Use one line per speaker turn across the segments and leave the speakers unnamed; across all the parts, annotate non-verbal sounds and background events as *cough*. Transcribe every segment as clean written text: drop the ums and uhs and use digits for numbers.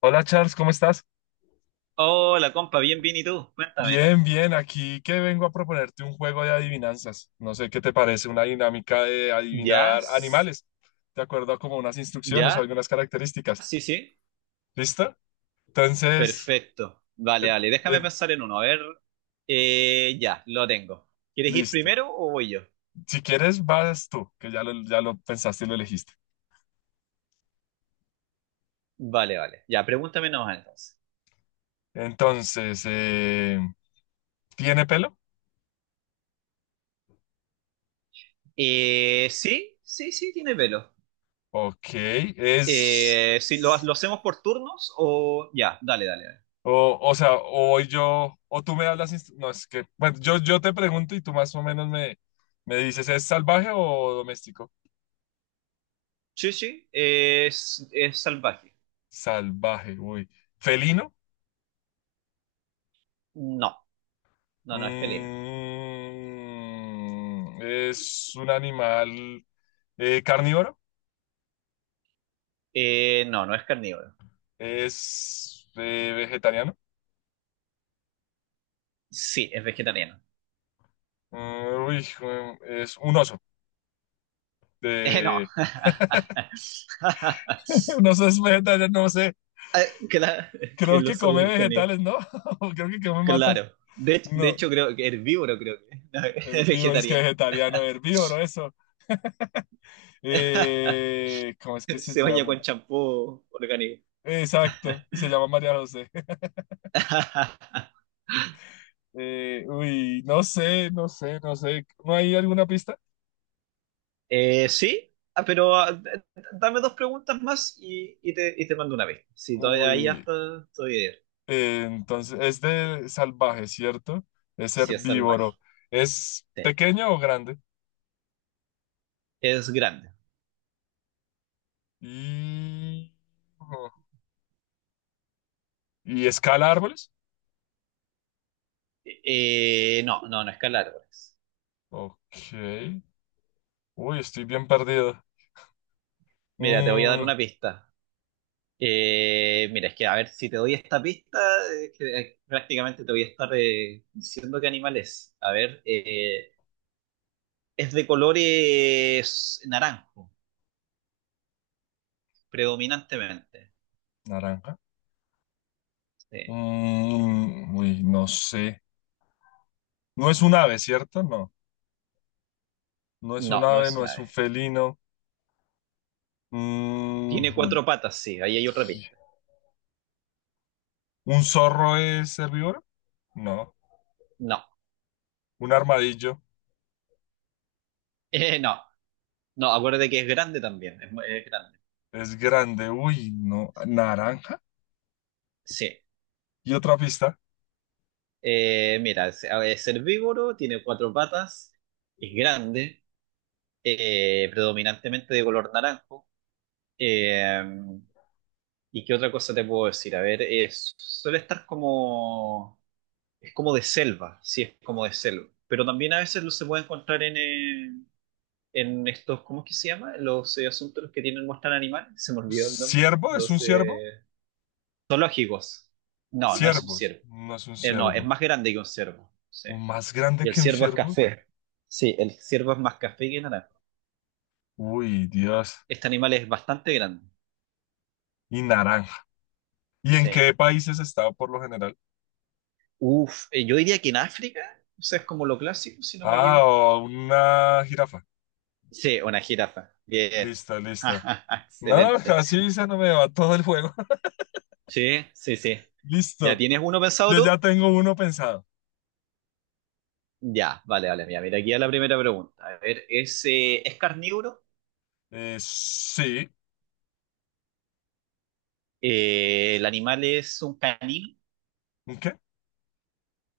Hola Charles, ¿cómo estás?
Hola, compa, bien, bien, ¿y tú? Cuéntame.
Bien, bien, aquí que vengo a proponerte un juego de adivinanzas. No sé qué te parece, una dinámica de
¿Ya?
adivinar animales, de acuerdo a como unas instrucciones o
¿Ya?
algunas características.
Sí, sí.
¿Listo? Entonces,
Perfecto. Vale,
em-
vale, déjame
em,
pensar en uno. A ver. Ya, lo tengo. ¿Quieres ir
listo.
primero o voy yo?
Si quieres, vas tú, que ya lo pensaste y lo elegiste.
Vale, vale. Ya, pregúntame nomás entonces.
Entonces, ¿tiene pelo?
Sí, sí, sí, tiene pelo.
Ok, es...
Si ¿lo hacemos por turnos o...? Ya, dale, dale, dale.
O, o sea, o hoy yo, o tú me hablas, no, es que, bueno, yo te pregunto y tú más o menos me, me dices, ¿es salvaje o doméstico?
Sí, sí, es salvaje.
Salvaje, uy. ¿Felino?
No, no, no es felino.
Mm, ¿es un animal carnívoro?
No, no es carnívoro.
¿Es vegetariano?
Sí, es vegetariano.
Mm, uy, es un oso.
No.
De...
*laughs*
*laughs* Un oso es vegetariano, no sé.
Ah, claro, *laughs* que
Creo
lo
que come
soy carnívoro.
vegetales, ¿no? *laughs* Creo que come matas.
Claro. De hecho,
No.
creo que herbívoro, creo que. *laughs* No, es
Herbívoro, es que
vegetariano.
vegetariano, herbívoro, eso.
*laughs*
¿Cómo es que se
Se baña con
llama?
champú orgánico.
Exacto, y se llama María José. *laughs*
*laughs*
Uy, no sé, no sé, no sé. ¿No hay alguna pista?
Sí, ah, pero ah, dame dos preguntas más y te mando una vez. Si todavía ahí
Uy,
hasta estoy bien.
entonces es de salvaje, ¿cierto? Es
Si es salvaje.
herbívoro. ¿Es
Sí.
pequeño o grande?
Es grande.
Y, ¿Y escala árboles?
No, no, no es calar. Pues.
Ok. Uy, estoy bien perdido.
Mira, te voy a dar
Mm,
una pista. Mira, es que a ver, si te doy esta pista, prácticamente te voy a estar diciendo qué animal es. A ver, es de colores naranjo, predominantemente.
naranja.
Sí.
Mm, uy, no sé. No es un ave, ¿cierto? No. No es un
No, no
ave,
es
no
una
es un
ave.
felino. Mm,
Tiene cuatro patas, sí, ahí hay otra pista.
¿un zorro es herbívoro? No.
No,
¿Un armadillo
*laughs* No, no, acuérdate que es grande también, es, es grande.
es grande? Uy, no. ¿Naranja?
Sí,
Y otra pista.
eh, mira, es, a ver, es herbívoro, tiene cuatro patas, es grande, predominantemente de color naranjo. Eh, ¿Y qué otra cosa te puedo decir? A ver, es, suele estar como, es como de selva, sí, es como de selva. Pero también a veces lo se puede encontrar en estos, ¿cómo es que se llama? Los asuntos que tienen, muestran animales, se me olvidó el nombre.
¿Ciervo? ¿Es un
Los
ciervo?
zoológicos. No, no es un
Ciervos.
ciervo.
No es un
No, es
ciervo.
más grande que un ciervo, sí.
¿Un ¿Más grande
Y el
que un
ciervo es
ciervo?
café. Sí, el ciervo es más café que naranja.
Uy, Dios.
Este animal es bastante grande,
Y naranja. ¿Y en
sí.
qué países está por lo general?
Uf, yo diría que en África, o sea, es como lo clásico, si no me
Ah,
equivoco.
o una jirafa.
Sí, una jirafa. Bien.
Lista, lista.
*laughs*
No,
Excelente.
así se no me va todo el juego. *laughs*
Sí, sí, sí. ¿Ya
Listo.
tienes uno pensado
Yo
tú?
ya tengo uno pensado.
Ya, vale, vale. Mira, mira, aquí a la primera pregunta. A ver, ¿es carnívoro?
Sí.
¿El animal es un canino?
¿Un ¿Qué?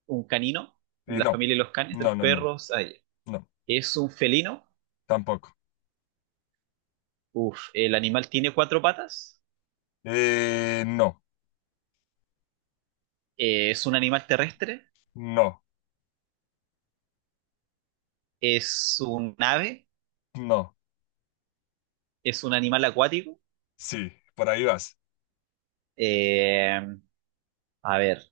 ¿Un canino? La
No.
familia de los canes, de
No,
los
no, no.
perros. Ah, ya.
No.
¿Es un felino?
Tampoco.
Uf, ¿el animal tiene cuatro patas?
No.
¿Es un animal terrestre?
No.
¿Es un ave?
No.
¿Es un animal acuático?
Sí. Por ahí vas.
Eh, a ver,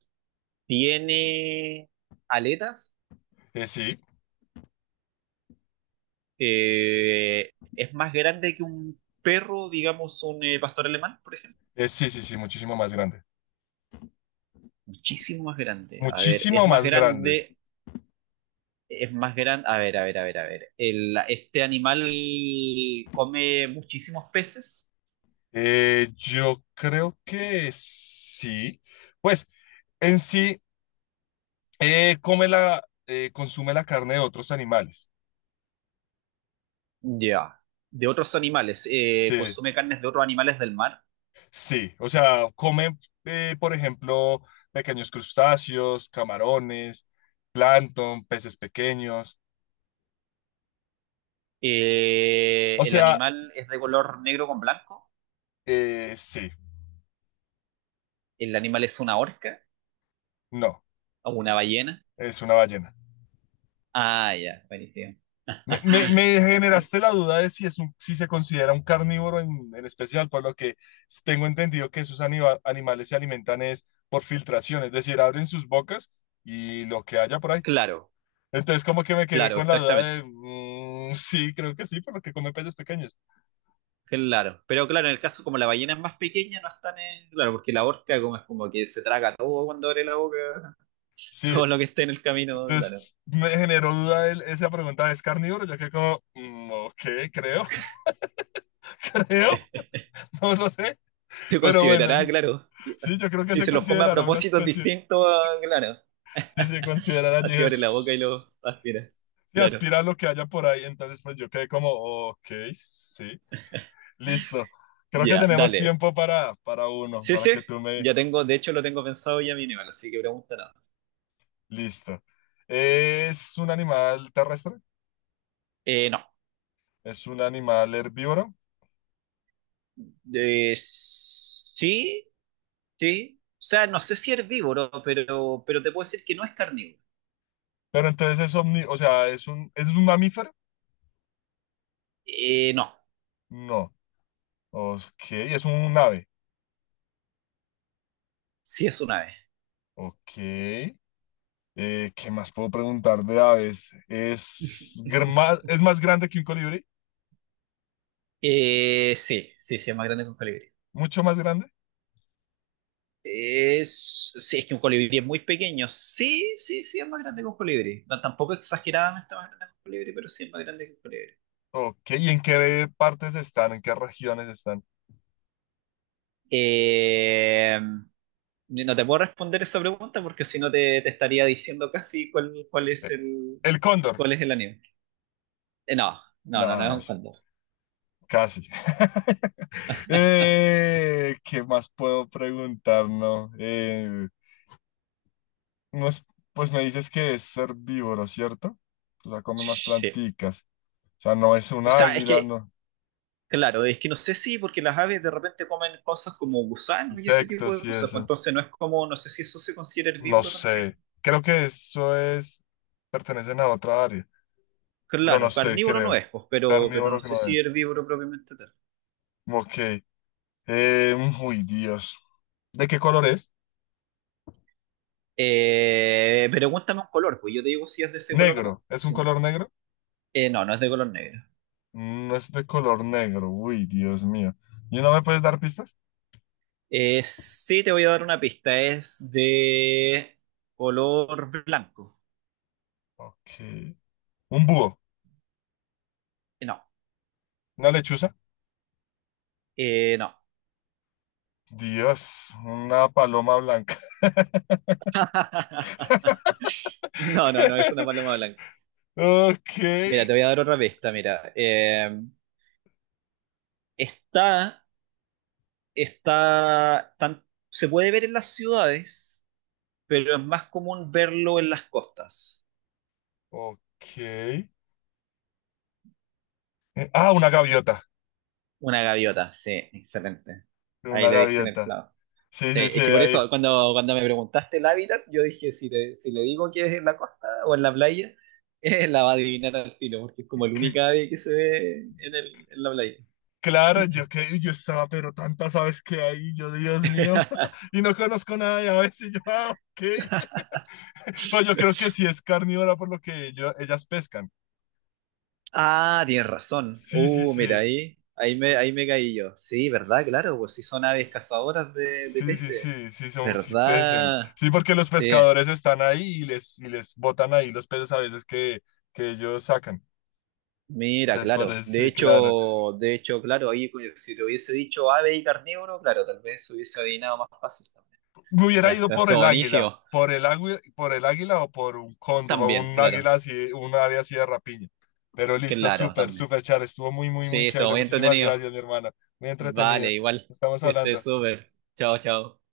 ¿tiene aletas?
Sí.
Es más grande que un perro, digamos, un pastor alemán, por ejemplo.
Sí, sí, sí. Muchísimo más grande.
Muchísimo más grande. A ver, es
Muchísimo
más
más grande.
grande, es más grande. A ver, a ver, a ver, a ver. Este animal come muchísimos peces.
Yo creo que sí. Pues en sí, come la, consume la carne de otros animales.
Ya. De otros animales. Eh,
Sí.
consume carnes de otros animales del mar.
Sí, o sea, comen, por ejemplo, pequeños crustáceos, camarones, plancton, peces pequeños. O
El
sea,
animal es de color negro con blanco.
sí,
El animal es una orca
no,
o una ballena.
es una ballena.
Ah, ya, buenísimo.
Me,
*laughs*
me generaste la duda de si, si se considera un carnívoro en especial, por lo que tengo entendido que esos animales se alimentan es por filtración, es decir, abren sus bocas y lo que haya por ahí.
Claro,
Entonces, como que me quedé
claro,
con la duda
exactamente.
de, mm, sí, creo que sí, por lo que come peces pequeños.
Claro, pero claro, en el caso como la ballena es más pequeña, no están en... Claro, porque la orca como es como que se traga todo cuando abre la boca, *laughs*
Sí.
todo lo que esté en el camino, claro.
Entonces me generó duda esa pregunta, ¿es carnívoro? Yo quedé como, mm, ok, creo, *laughs* creo,
*laughs*
no lo sé,
Se
pero bueno,
considerará, claro, y-
sí, yo creo que
si
se
se los come a
considerará una
propósitos
especie,
distintos, a- claro.
si se considerará, allí
Así
dije,
abre la boca y lo
"Ss-
aspira.
ss", si
Claro,
aspira a lo que haya por ahí, entonces pues yo quedé como, ok, sí, listo, creo que
ya,
tenemos
dale.
tiempo para uno,
Sí,
para
sí,
que tú me,
ya tengo, de hecho lo tengo pensado ya mi así que pregunta nada más.
listo. ¿Es un animal terrestre?
No.
¿Es un animal herbívoro?
Sí, sí. O sea, no sé si herbívoro, pero te puedo decir que no es carnívoro.
Pero entonces es omni, o sea, es un mamífero?
No.
No. Ok, es un ave.
Sí, es una ave.
Ok. ¿Qué más puedo preguntar de aves? ¿Es,
*laughs*
es más grande que un colibrí?
Sí, sí, sí, es más grande que un colibrí.
¿Mucho más grande?
Es, sí, es que un colibrí es muy pequeño. Sí, sí, sí, es más grande que un colibrí. No, tampoco exageradamente más grande que un colibrí, pero sí es más grande que un colibrí.
Ok, ¿y en qué partes están? ¿En qué regiones están?
Eh, no te puedo responder esa pregunta porque si no te, te estaría diciendo casi cuál es
Eh,
el,
¿El cóndor?
cuál es el animal. No, no,
No,
no, no es un
sí,
cóndor.
casi. *laughs* ¿Qué más puedo preguntar? No, no es- pues me dices que es herbívoro, ¿cierto? O sea, come más
Sí.
planticas. O sea, no es un
O sea, es
águila,
que
no.
claro, es que no sé si, porque las aves de repente comen cosas como gusanos y ese tipo
Insectos
de
y
cosas, pues
eso.
entonces no es como, no sé si eso se considera
No
herbívoro también.
sé, creo que eso es, pertenecen a otra área, pero no
Claro,
sé,
carnívoro no
creo.
es, pues, pero no
Carnívoro que
sé
no
si
es.
herbívoro propiamente tal.
Ok. Eh, uy, Dios. ¿De qué color es?
Pregúntame un color, pues yo te digo si es de ese color o no.
Negro. ¿Es un
Sí.
color negro?
No, no es de color negro.
Mm, no es de color negro. Uy, Dios mío. ¿Y no me puedes dar pistas?
Sí, te voy a dar una pista, es de color blanco.
Ok. Un búho.
No,
Una lechuza.
no.
Dios, una paloma blanca.
*laughs* No, no, no, es una
*laughs*
paloma blanca.
Ok,
Mira, te voy a dar otra pista, mira. Está, está, tan- se puede ver en las ciudades, pero es más común verlo en las costas.
ok. Ah, una gaviota.
Una gaviota, sí, excelente. Ahí
Una
le diste en el
gaviota.
clavo.
Sí,
Sí,
sí, sí,
es que por
ahí.
eso cuando me preguntaste el hábitat, yo dije, si, te- si le digo que es en la costa o en la playa, *laughs* la va a adivinar al tiro, porque es como el único ave que se ve en, en la playa.
Claro, yo que yo estaba, pero tantas aves que hay, yo, Dios mío, *laughs* y no conozco nada de aves, y yo, ah, ok.
*laughs*
*laughs* Pero yo creo que sí es carnívora por lo que ellas pescan.
Ah, tienes razón.
Sí, sí, sí.
Mira, ahí,
eh,
ahí me caí yo. Sí, ¿verdad? Claro, pues si son aves cazadoras de
Sí, sí,
peces.
sí, sí, son, sí pesen.
¿Verdad?
Sí, porque los
Sí,
pescadores están ahí y les botan ahí los peces a veces que ellos sacan.
mira,
Después,
claro.
sí, claro.
De hecho, claro, ahí si te hubiese dicho ave y carnívoro, claro, tal vez hubiese adivinado más fácil también.
Me hubiera
Ya,
ido
pero
por
estuvo
el águila,
buenísimo.
por el águila, por el águila o por un cóndor o
También,
un
claro.
águila así, un ave así de rapiña. Pero listo,
Claro,
súper,
también.
súper, Char. Estuvo muy, muy, muy
Sí, estuvo
chévere.
muy
Muchísimas
entretenido.
gracias, mi hermana. Muy
Vale,
entretenida.
igual.
Estamos
Que estés
hablando.
súper. Chao, chao.